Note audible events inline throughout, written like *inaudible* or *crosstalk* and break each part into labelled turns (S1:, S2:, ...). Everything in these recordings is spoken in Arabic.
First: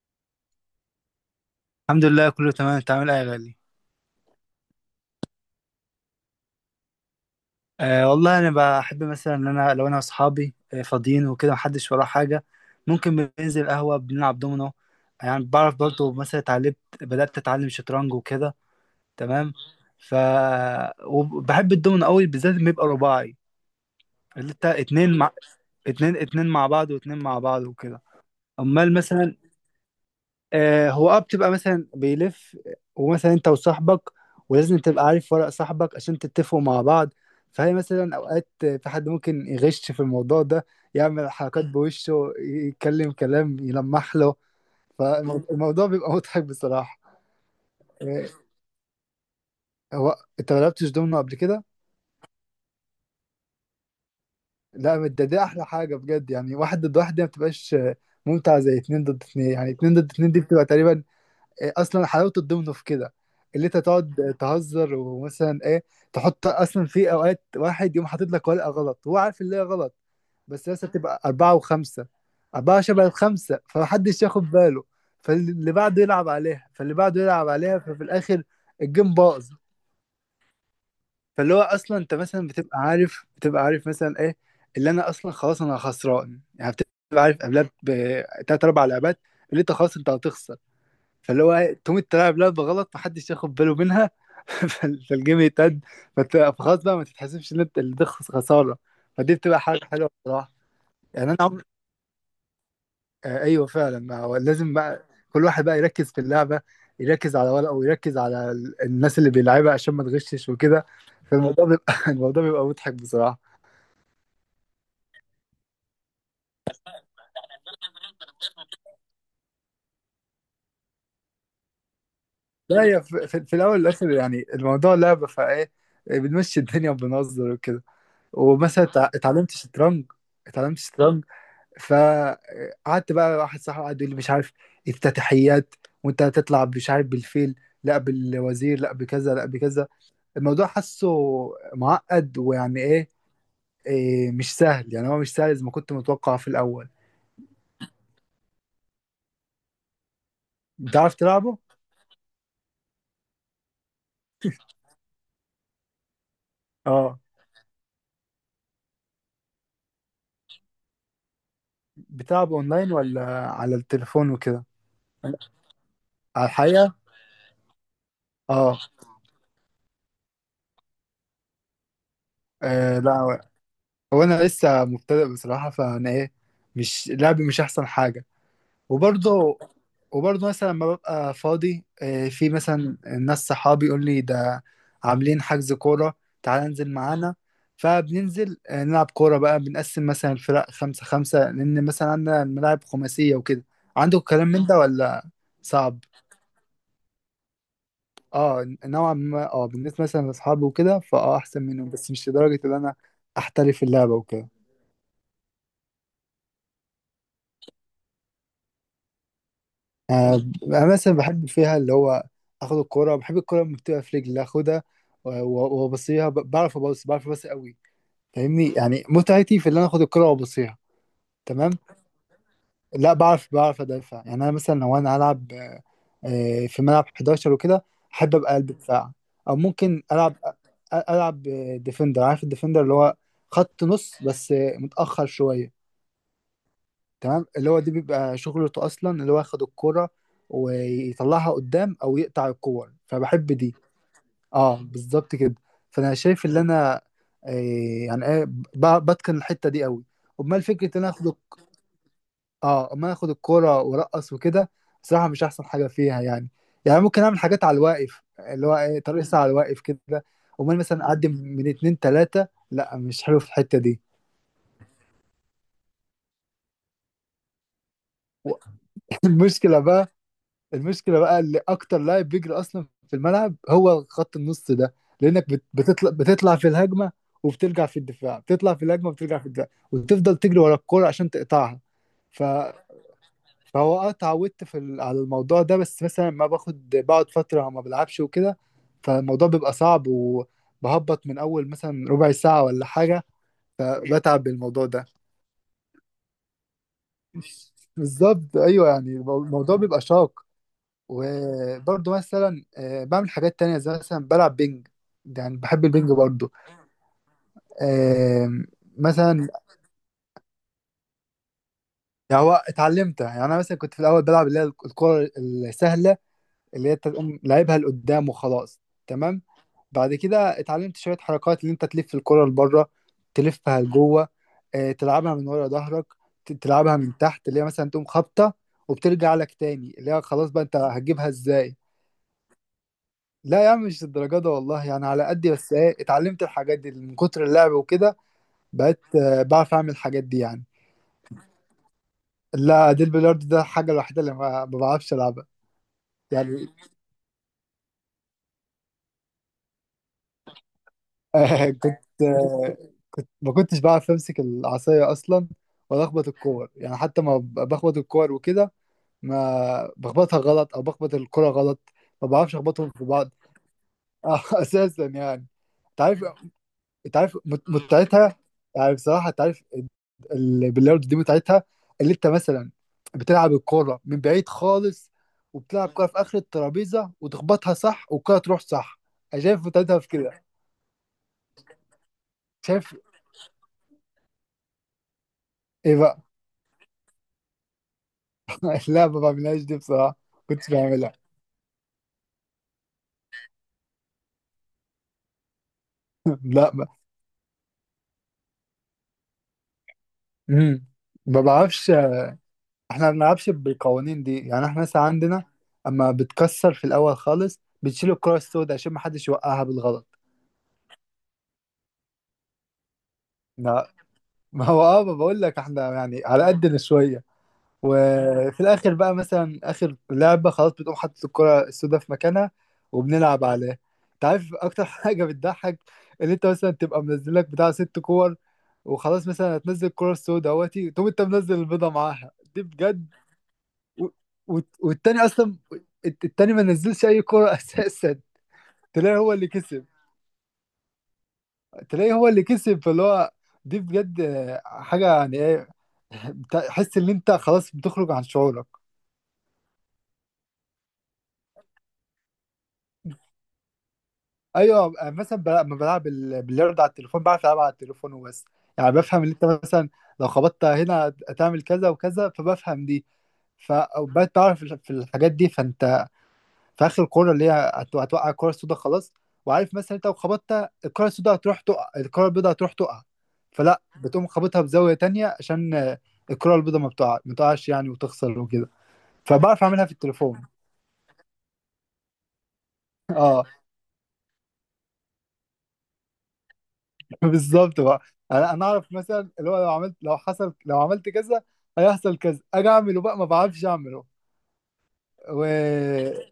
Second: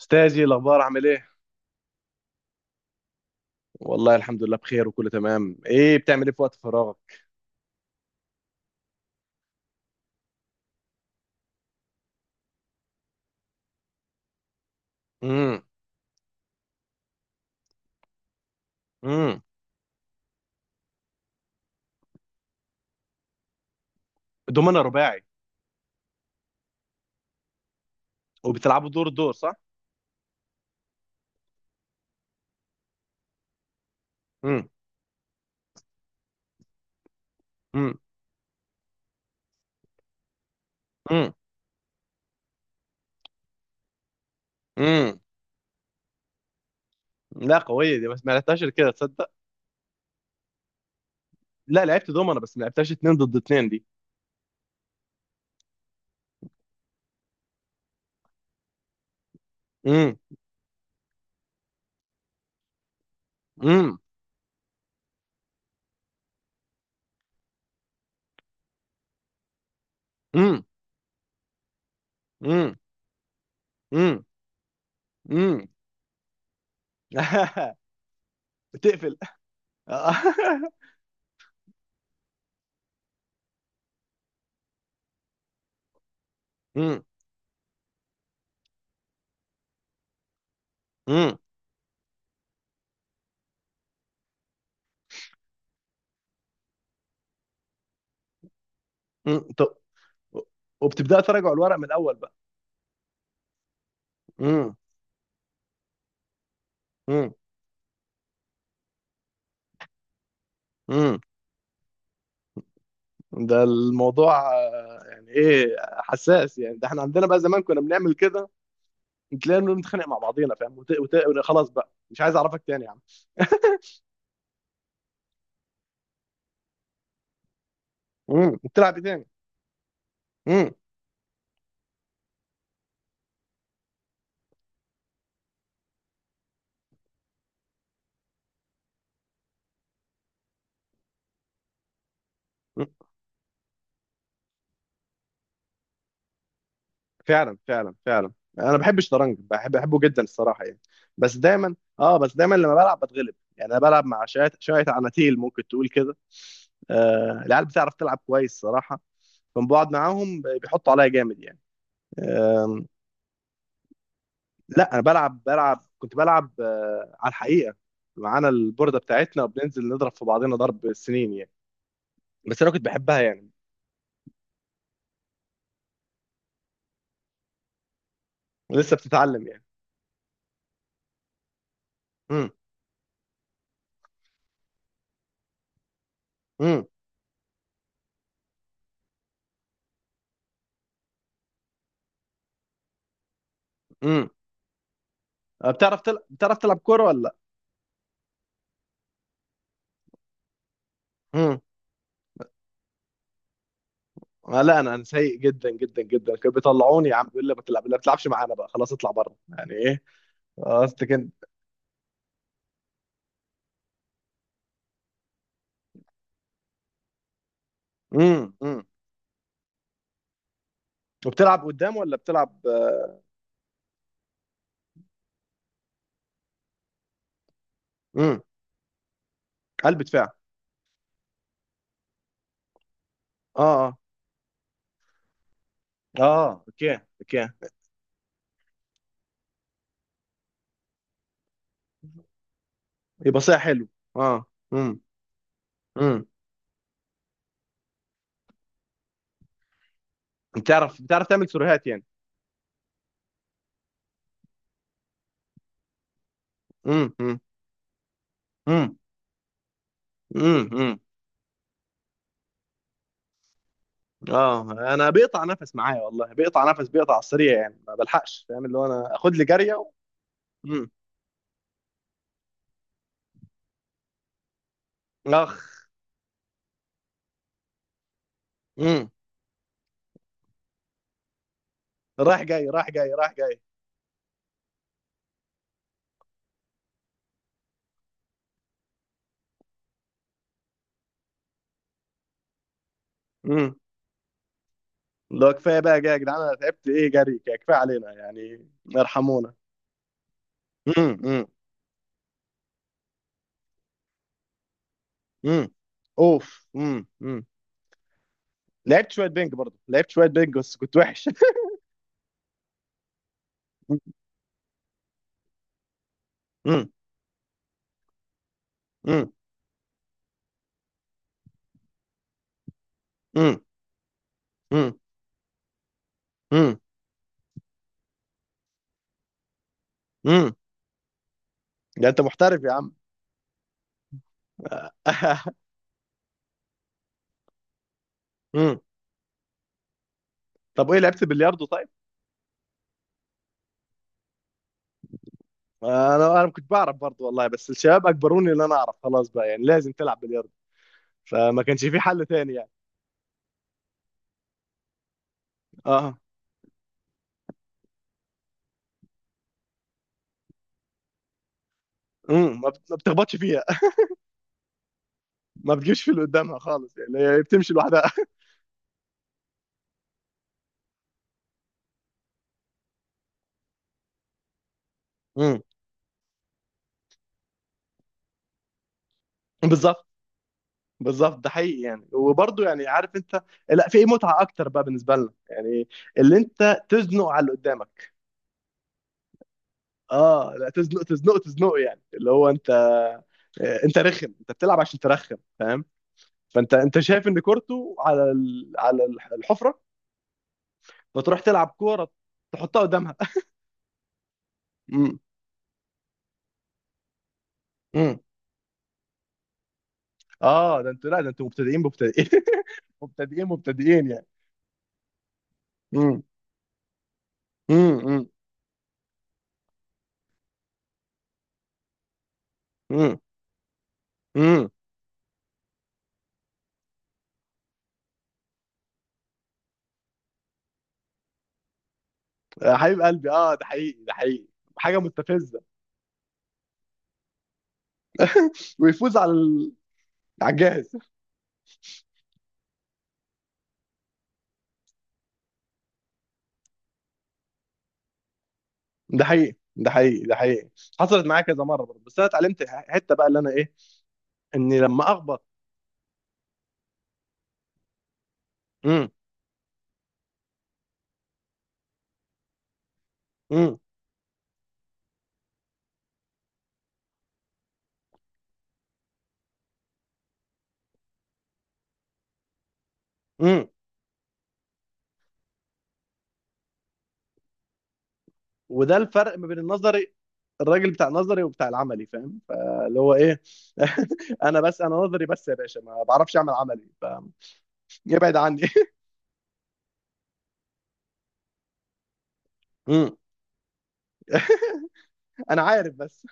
S1: استاذي، الاخبار عامل ايه؟
S2: الحمد لله، كله تمام. انت عامل ايه يا غالي؟
S1: والله الحمد لله، بخير وكله تمام. ايه، بتعمل ايه في وقت فراغك؟
S2: والله انا بحب، مثلا، ان انا لو انا واصحابي فاضيين وكده، محدش وراه حاجه، ممكن بننزل قهوه بنلعب دومينو. يعني
S1: امم.
S2: بعرف برضه مثلا اتعلمت، بدات اتعلم شطرنج وكده.
S1: امم.
S2: تمام. ف وبحب الدومينو قوي، بالذات لما يبقى رباعي، اللي انت
S1: دومنا
S2: اتنين
S1: رباعي.
S2: مع اتنين، اتنين مع بعض واتنين مع بعض وكده.
S1: وبتلعبوا
S2: امال
S1: دور دور،
S2: مثلا
S1: صح؟
S2: هو بتبقى مثلا بيلف، ومثلا انت وصاحبك،
S1: امم.
S2: ولازم تبقى عارف ورق صاحبك عشان تتفقوا مع بعض، فهي
S1: امم.
S2: مثلا اوقات في حد ممكن يغش في الموضوع ده، يعمل
S1: امم.
S2: حركات بوشه، يتكلم كلام، يلمح له،
S1: امم.
S2: فالموضوع بيبقى مضحك بصراحة.
S1: لا، قويه دي، بس
S2: آه،
S1: ما لعبتهاش إلا كده، تصدق.
S2: هو انت ما لعبتش دومينو قبل كده؟
S1: لا، لعبت دومنا بس ما لعبتهاش اتنين ضد اتنين دي.
S2: لا، ده دي احلى حاجة بجد، يعني واحد ضد واحد دي ما بتبقاش ممتعة زي اتنين ضد اتنين. يعني اتنين ضد
S1: امم.
S2: اتنين دي بتبقى تقريبا إيه، اصلا حلاوه الضمن في كده، اللي انت
S1: امم.
S2: تقعد تهزر ومثلا ايه، تحط، اصلا في اوقات واحد يقوم حاطط لك ورقه غلط، هو عارف اللي هي غلط،
S1: امم.
S2: بس لسه بتبقى اربعه وخمسه،
S1: امم.
S2: اربعه شبه الخمسه، فمحدش
S1: امم.
S2: ياخد باله،
S1: امم.
S2: فاللي بعده يلعب عليها فاللي بعده يلعب
S1: *laughs*
S2: عليها ففي الاخر الجيم
S1: بتقفل.
S2: باظ.
S1: *laughs*
S2: فاللي هو اصلا انت مثلا بتبقى عارف مثلا ايه اللي انا اصلا خلاص انا خسران، يعني
S1: امم.
S2: بتبقى عارف قبلها بثلاث اربع لعبات اللي انت خلاص انت هتخسر،
S1: امم.
S2: فاللي هو تقوم تلعب لعبة غلط محدش ياخد باله منها. *laughs* فالجيم يتقد. فخلاص بقى ما تتحسبش ان انت اللي ده خسارة، فدي
S1: امم.
S2: بتبقى
S1: طب،
S2: حاجة حلوة بصراحة.
S1: وبتبدأ
S2: يعني انا
S1: تراجع
S2: عمري،
S1: الورق من الاول بقى؟
S2: ايوه فعلا، ما هو لازم
S1: امم.
S2: بقى كل واحد بقى يركز في اللعبة، يركز على ورقه ويركز على الناس اللي بيلعبها عشان ما تغشش وكده.
S1: امم.
S2: فالموضوع بيبقى *laughs* الموضوع بيبقى مضحك بصراحة.
S1: ده الموضوع يعني ايه، حساس يعني، ده احنا عندنا بقى زمان كنا بنعمل كده. تلاقينا بنتخانق مع بعضينا، فاهم؟ خلاص بقى، مش عايز اعرفك
S2: لا،
S1: تاني يا عم.
S2: هي في, في,
S1: *laughs*
S2: في الاول والاخر، يعني الموضوع لعبة، فايه، بنمشي الدنيا وبنهزر وكده.
S1: امم.
S2: ومثلا
S1: بتلعب ايه تاني؟
S2: اتعلمت شطرنج.
S1: امم.
S2: اتعلمت شطرنج. فقعدت بقى، واحد صاحبي قعد يقول لي مش عارف افتتاحيات، وانت هتطلع مش عارف بالفيل، لا بالوزير، لا بكذا لا بكذا. الموضوع حاسه معقد، ويعني ايه، إيه، مش سهل يعني، هو مش سهل زي ما كنت متوقع في الاول.
S1: فعلا، فعلا، فعلا. انا بحب الشطرنج، بحبه جدا الصراحه يعني.
S2: بتعرف
S1: بس
S2: تلعبه؟
S1: دايما اه بس دايما لما بلعب بتغلب، يعني انا بلعب مع شويه شويه عناتيل ممكن تقول كده.
S2: اه.
S1: العيال بتعرف تلعب كويس صراحه. فلما بقعد معاهم بيحطوا عليا جامد، يعني.
S2: بتلعبه اونلاين ولا على التليفون وكده؟
S1: لا، انا بلعب بلعب كنت
S2: على
S1: بلعب
S2: الحقيقة.
S1: آه، على الحقيقه. معانا
S2: اه.
S1: البورده بتاعتنا، وبننزل نضرب في بعضنا ضرب السنين يعني. بس انا كنت بحبها
S2: لا،
S1: يعني.
S2: هو انا لسه مبتدئ بصراحة، فانا ايه، مش لعبي مش احسن حاجة.
S1: لسه بتتعلم
S2: وبرضه،
S1: يعني؟
S2: وبرضه مثلا لما ببقى فاضي في
S1: امم.
S2: مثلا ناس صحابي يقول لي ده عاملين حجز كورة، تعال
S1: امم.
S2: انزل معانا. فبننزل نلعب كورة بقى، بنقسم مثلا الفرق خمسة خمسة، لأن مثلا عندنا الملاعب خماسية وكده. عندك
S1: امم.
S2: الكلام من ده ولا صعب؟
S1: بتعرف تلعب كوره ولا لا؟
S2: اه، نوعا ما. اه بالنسبة مثلا لأصحابي وكده، فاه
S1: امم.
S2: أحسن منهم، بس مش لدرجة إن أنا أحترف اللعبة وكده.
S1: لا، انا سيء جدا جدا جدا. كانوا بيطلعوني يا عم، بيقول لي ما تلعب، لا بتلعبش معانا بقى خلاص، اطلع بره، يعني ايه.
S2: انا
S1: قصدك
S2: مثلا
S1: كده؟
S2: بحب فيها اللي هو اخد الكرة. بحب الكرة لما بتبقى في رجلي اخدها وابصيها، بعرف ابص، بعرف ابص قوي،
S1: امم.
S2: فاهمني.
S1: امم.
S2: يعني متعتي في اللي انا اخد الكرة وابصيها.
S1: وبتلعب
S2: تمام.
S1: قدام ولا بتلعب
S2: لا، بعرف، بعرف ادافع. يعني انا مثلا لو انا هلعب في ملعب 11 وكده، احب
S1: امم.
S2: ابقى قلب دفاع، او
S1: قلب
S2: ممكن
S1: دفاع؟
S2: العب، العب ديفندر، عارف الديفندر، اللي هو
S1: اه،
S2: خط
S1: اه،
S2: نص بس متاخر شوية.
S1: اه، اوكي،
S2: تمام.
S1: اوكي.
S2: اللي هو دي بيبقى شغلته اصلا، اللي هو ياخد الكرة ويطلعها قدام او يقطع الكور،
S1: يبقى
S2: فبحب
S1: صحيح،
S2: دي.
S1: حلو. اه.
S2: اه، بالظبط كده. فانا
S1: امم.
S2: شايف ان انا آه يعني ايه، بتقن الحتة دي قوي. امال فكرة
S1: بتعرف
S2: ان انا
S1: بتعرف
S2: اخد،
S1: تعمل سيروهات يعني؟
S2: اه امال اخد الكرة وارقص وكده، بصراحة مش احسن حاجة فيها يعني. يعني
S1: امم.
S2: ممكن
S1: امم.
S2: اعمل حاجات على الواقف اللي هو
S1: امم.
S2: ايه، ترقص على الواقف كده. امال
S1: امم.
S2: مثلا اعدي من اتنين تلاتة، لا مش حلو في الحتة دي.
S1: اه. انا بيقطع نفس معايا والله، بيقطع نفس، بيقطع على السريع، يعني ما بلحقش فاهم، اللي هو انا
S2: *laughs*
S1: اخد لي جاريه
S2: المشكلة بقى،
S1: امم.
S2: المشكله بقى اللي اكتر لاعب بيجري اصلا في الملعب هو خط النص ده. لانك
S1: اخ.
S2: بتطلع في الهجمه وبترجع في الدفاع، بتطلع في الهجمه
S1: امم.
S2: وبترجع في الدفاع، وتفضل تجري ورا الكوره عشان تقطعها.
S1: رايح
S2: ف...
S1: جاي، رايح جاي، رايح جاي.
S2: فهو اه اتعودت على الموضوع ده، بس مثلا ما باخد، بقعد فتره ما بلعبش وكده، فالموضوع بيبقى صعب وبهبط من اول مثلا ربع ساعه ولا حاجه،
S1: امم.
S2: فبتعب بالموضوع ده.
S1: لو كفايه بقى، جاي يا جدعان، انا تعبت، ايه جري كده، كفايه علينا
S2: بالظبط،
S1: يعني.
S2: ايوه، يعني
S1: ارحمونا.
S2: الموضوع بيبقى شاق.
S1: امم. امم.
S2: وبرضه مثلا بعمل حاجات تانية زي مثلا بلعب بينج. يعني
S1: امم.
S2: بحب البينج
S1: اوف.
S2: برضه.
S1: امم. امم.
S2: آم،
S1: لعبت شويه
S2: مثلا،
S1: بينج برضه، لعبت شويه بينج، بس كنت وحش. *laughs*
S2: يعني هو اتعلمتها. يعني انا مثلا كنت في الاول بلعب اللي هي الكرة السهلة، اللي
S1: امم.
S2: هي تقوم لعبها لقدام وخلاص.
S1: امم.
S2: تمام. بعد كده اتعلمت شوية حركات، اللي انت تلف الكرة لبره،
S1: امم.
S2: تلفها لجوه،
S1: امم.
S2: تلعبها من ورا ظهرك،
S1: امم.
S2: تلعبها من تحت، اللي هي مثلا تقوم خابطة وبترجع لك تاني، اللي هي خلاص
S1: امم.
S2: بقى انت هتجيبها ازاي.
S1: ده انت محترف يا عم.
S2: لا يا عم، مش الدرجة ده والله، يعني على قدي،
S1: *laughs*
S2: بس ايه، اتعلمت الحاجات دي من كتر اللعب وكده، بقيت بعرف اعمل الحاجات دي يعني.
S1: طب، وايه، لعبت بلياردو طيب؟
S2: لا، دي البلياردو ده الحاجة الوحيدة اللي ما بعرفش العبها.
S1: انا
S2: يعني
S1: كنت بعرف برضو والله، بس الشباب اجبروني ان انا اعرف، خلاص بقى يعني، لازم تلعب بلياردو. فما
S2: *laughs*
S1: كانش في
S2: كنت
S1: حل تاني يعني.
S2: آه، كنت ما كنتش بعرف امسك العصاية اصلا ولا
S1: اه.
S2: اخبط الكور، يعني حتى ما بخبط الكور وكده، ما بخبطها غلط او بخبط الكرة غلط، ما بعرفش
S1: امم.
S2: اخبطهم
S1: ما
S2: في بعض.
S1: بتخبطش فيها.
S2: *laughs* اساسا يعني.
S1: *laughs* ما
S2: انت
S1: بتجيبش في
S2: عارف،
S1: اللي قدامها خالص،
S2: انت
S1: يعني
S2: عارف
S1: هي بتمشي لوحدها.
S2: متعتها، يعني بصراحه انت عارف، باللاود دي متعتها، اللي انت مثلا بتلعب الكوره من بعيد خالص،
S1: امم.
S2: وبتلعب كوره في اخر الترابيزه وتخبطها صح والكوره تروح صح، انا شايف متعتها
S1: بالظبط.
S2: في كده.
S1: بالظبط، ده حقيقي يعني، وبرضه يعني،
S2: شايف.
S1: عارف انت. لا، في متعه اكتر بقى بالنسبه لنا يعني.
S2: ايه بقى.
S1: اللي انت تزنق على اللي قدامك.
S2: *laughs* لا ما بعملهاش دي بصراحه.
S1: اه، لا،
S2: كنتش
S1: تزنق
S2: بعملها.
S1: تزنق تزنق يعني، اللي هو انت. انت رخم، انت بتلعب عشان ترخم، فاهم.
S2: *laughs* لا
S1: فانت
S2: ما.
S1: انت شايف ان كورته على الحفره.
S2: امم،
S1: فتروح
S2: ما
S1: تلعب
S2: بعرفش.
S1: كوره. تحطها
S2: احنا ما
S1: قدامها. *laughs*
S2: بنلعبش بالقوانين دي، يعني احنا مثلا
S1: امم.
S2: عندنا، اما بتكسر في الاول خالص بتشيل
S1: امم.
S2: الكره السوداء عشان ما حدش يوقعها بالغلط.
S1: اه، ده انتوا، لا ده انتوا مبتدئين، مبتدئين. *laughs* مبتدئين مبتدئين يعني.
S2: ما هو اه، ما بقول لك احنا
S1: امم.
S2: يعني على قدنا شويه،
S1: امم.
S2: وفي الاخر بقى مثلا اخر لعبه خلاص بتقوم حاطط الكره السوداء في مكانها
S1: امم.
S2: وبنلعب عليها. انت عارف
S1: امم.
S2: اكتر *laughs* حاجه بتضحك، ان انت مثلا تبقى منزل لك بتاع ست كور وخلاص، مثلا هتنزل الكره السوداء اهوتي، تقوم انت منزل البيضه معاها، دي
S1: يا حبيب
S2: بجد.
S1: قلبي، اه، ده حقيقي،
S2: و...
S1: ده حقيقي. حاجه
S2: والتاني اصلا،
S1: مستفزه.
S2: التاني ما نزلش اي كره *laughs* اساسا،
S1: ويفوز
S2: طلع
S1: على
S2: هو اللي كسب.
S1: على الجاهز.
S2: تلاقيه هو اللي كسب، فاللي هو دي بجد حاجة يعني ايه، تحس ان انت خلاص بتخرج عن شعورك.
S1: ده حقيقي، ده حقيقي، ده حقيقي. حصلت معايا كذا مره برضه، بس انا اتعلمت حته بقى، اللي انا ايه. اني
S2: ايوه
S1: لما
S2: مثلا
S1: اخبط.
S2: لما بلعب باليرد على التليفون، بعرف العب على التليفون وبس، يعني
S1: امم.
S2: بفهم ان انت مثلا لو خبطت هنا هتعمل كذا وكذا، فبفهم دي.
S1: امم.
S2: فبقيت بعرف في الحاجات دي، فانت في اخر الكوره اللي هي هتوقع الكوره السوداء خلاص، وعارف مثلا انت لو خبطت الكوره السوداء هتروح تقع الكوره البيضاء هتروح تقع، فلا بتقوم خابطها بزاويه تانية عشان الكوره البيضاء ما بتقع، ما تقعش يعني وتخسر وكده،
S1: وده الفرق ما بين
S2: فبعرف اعملها في
S1: النظري،
S2: التليفون.
S1: الراجل بتاع النظري وبتاع العملي، فاهم، فاللي هو ايه.
S2: اه.
S1: *laughs* انا بس انا نظري بس يا باشا، ما بعرفش اعمل عملي
S2: *laughs* بالظبط بقى.
S1: ابعد
S2: انا
S1: عني.
S2: انا اعرف مثلا اللي هو لو عملت، لو حصل، لو عملت كذا هيحصل كذا، اجي اعمله
S1: *laughs* امم.
S2: بقى ما بعرفش اعمله. و...
S1: انا عارف بس.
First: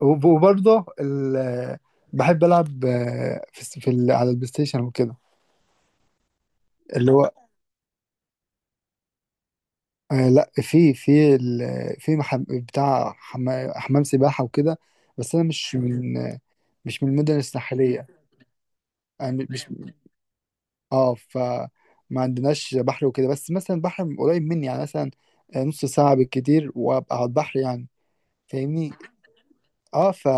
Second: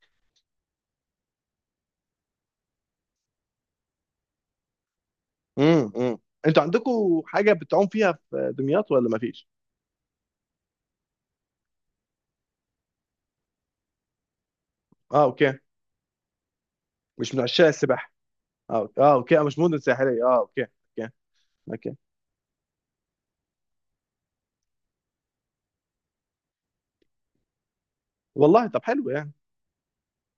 S2: وبرضه بحب العب في على البلاي ستيشن وكده.
S1: امم. امم. انتوا
S2: اللي
S1: عندكم
S2: هو
S1: حاجه بتعوم فيها في دمياط، ولا ما فيش؟
S2: لا، في، في في بتاع حمام سباحة وكده.
S1: اه،
S2: بس انا
S1: اوكي.
S2: مش من، مش من
S1: مش
S2: المدن
S1: من عشاق
S2: الساحلية.
S1: السباحه؟ اه، أوكي. اه، اوكي، مش
S2: مش،
S1: مدن ساحليه، اه اوكي. اوكي.
S2: اه فما
S1: اوكي.
S2: عندناش بحر وكده، بس مثلا بحر قريب مني يعني مثلا نص ساعة بالكتير وابقى على البحر يعني،
S1: والله، طب
S2: فاهمني.
S1: حلو يعني.
S2: اه ف،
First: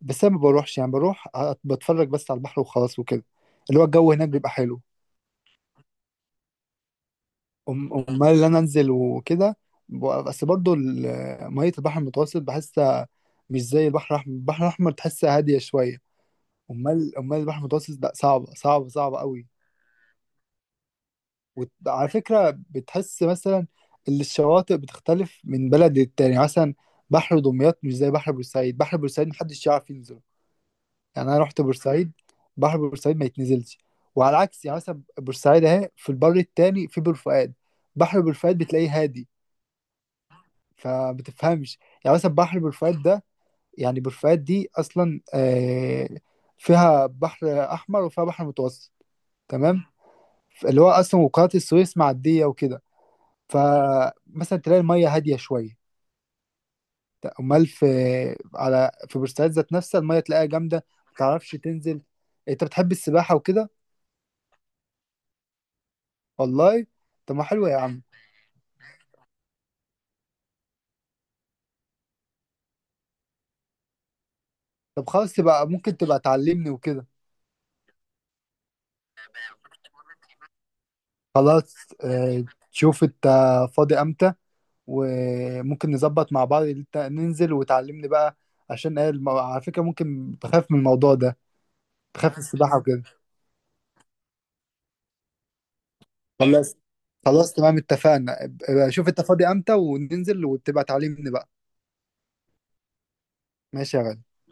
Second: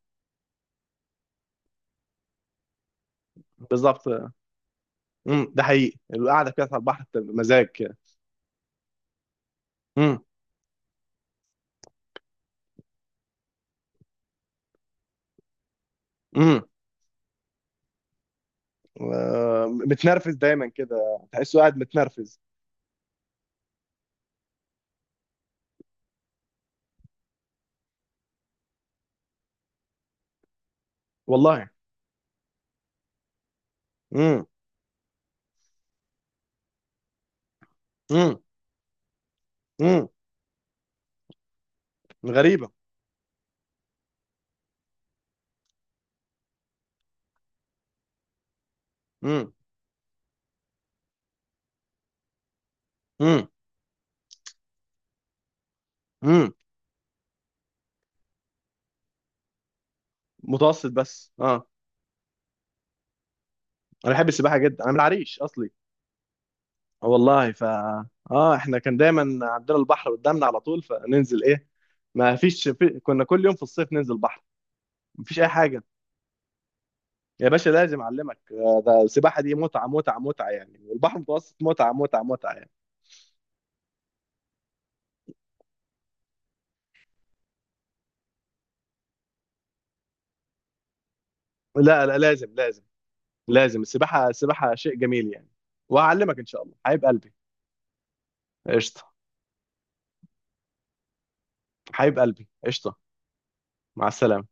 S2: بس انا ما بروحش يعني، بروح بتفرج بس على البحر وخلاص وكده، اللي هو
S1: بالظبط.
S2: الجو هناك بيبقى حلو.
S1: ده حقيقي، القعده كده على البحر بتبقى مزاج كده.
S2: امال اللي انا انزل وكده،
S1: امم.
S2: بس برضو ميه البحر المتوسط بحسها مش زي البحر الاحمر، البحر الاحمر تحسها هاديه شويه،
S1: امم.
S2: امال امال البحر المتوسط لا، صعبه صعبه صعبه قوي.
S1: متنرفز دايما كده، تحسه قاعد
S2: وعلى
S1: متنرفز.
S2: فكره بتحس مثلا ان الشواطئ بتختلف من بلد للتاني، مثلا بحر دمياط مش زي بحر بورسعيد، بحر بورسعيد محدش يعرف ينزله، يعني انا رحت
S1: والله.
S2: بورسعيد بحر بورسعيد ما يتنزلش. وعلى
S1: امم.
S2: العكس، يعني مثلا بورسعيد اهي في البر التاني في بور فؤاد، بحر بور
S1: امم.
S2: فؤاد بتلاقيه هادي،
S1: امم.
S2: فبتفهمش، يعني مثلا بحر
S1: غريبه.
S2: بورفؤاد ده، يعني بورفؤاد دي اصلا فيها بحر احمر وفيها بحر متوسط،
S1: امم.
S2: تمام، اللي هو اصلا وقناة السويس معدية وكده،
S1: امم.
S2: فمثلا تلاقي المية هادية شوية.
S1: امم.
S2: امال في، على في بورسعيد ذات نفسها المية تلاقيها جامدة،
S1: متوسط بس،
S2: متعرفش
S1: اه.
S2: تنزل. انت بتحب السباحة وكده؟
S1: انا بحب السباحه جدا، انا من العريش اصلي.
S2: والله، طب ما
S1: والله
S2: حلوة يا عم.
S1: اه، احنا كان دايما عندنا البحر قدامنا على طول، فننزل ايه. ما فيش كنا كل يوم في الصيف ننزل بحر.
S2: طب
S1: ما
S2: خلاص،
S1: فيش اي
S2: تبقى
S1: حاجه.
S2: ممكن تبقى تعلمني وكده.
S1: يا باشا لازم اعلمك، ده السباحه دي متعه متعه متعه يعني، والبحر المتوسط
S2: خلاص.
S1: متعه متعه
S2: آه،
S1: متعه يعني.
S2: شوف انت فاضي امتى، وممكن نظبط مع بعض إنت ننزل وتعلمني بقى. عشان ايه على فكرة ممكن بخاف من الموضوع ده،
S1: لا، لا،
S2: بخاف من
S1: لازم،
S2: السباحة
S1: لازم.
S2: وكده.
S1: لازم، السباحه السباحه شيء جميل يعني. وهعلمك ان شاء الله،
S2: خلاص.
S1: حبيب قلبي،
S2: خلاص تمام اتفقنا، ابقى
S1: قشطه.
S2: شوف انت فاضي امتى وننزل وتبقى تعلمني بقى.
S1: حبيب قلبي، قشطه.
S2: ماشي يا
S1: مع
S2: غالي.
S1: السلامة.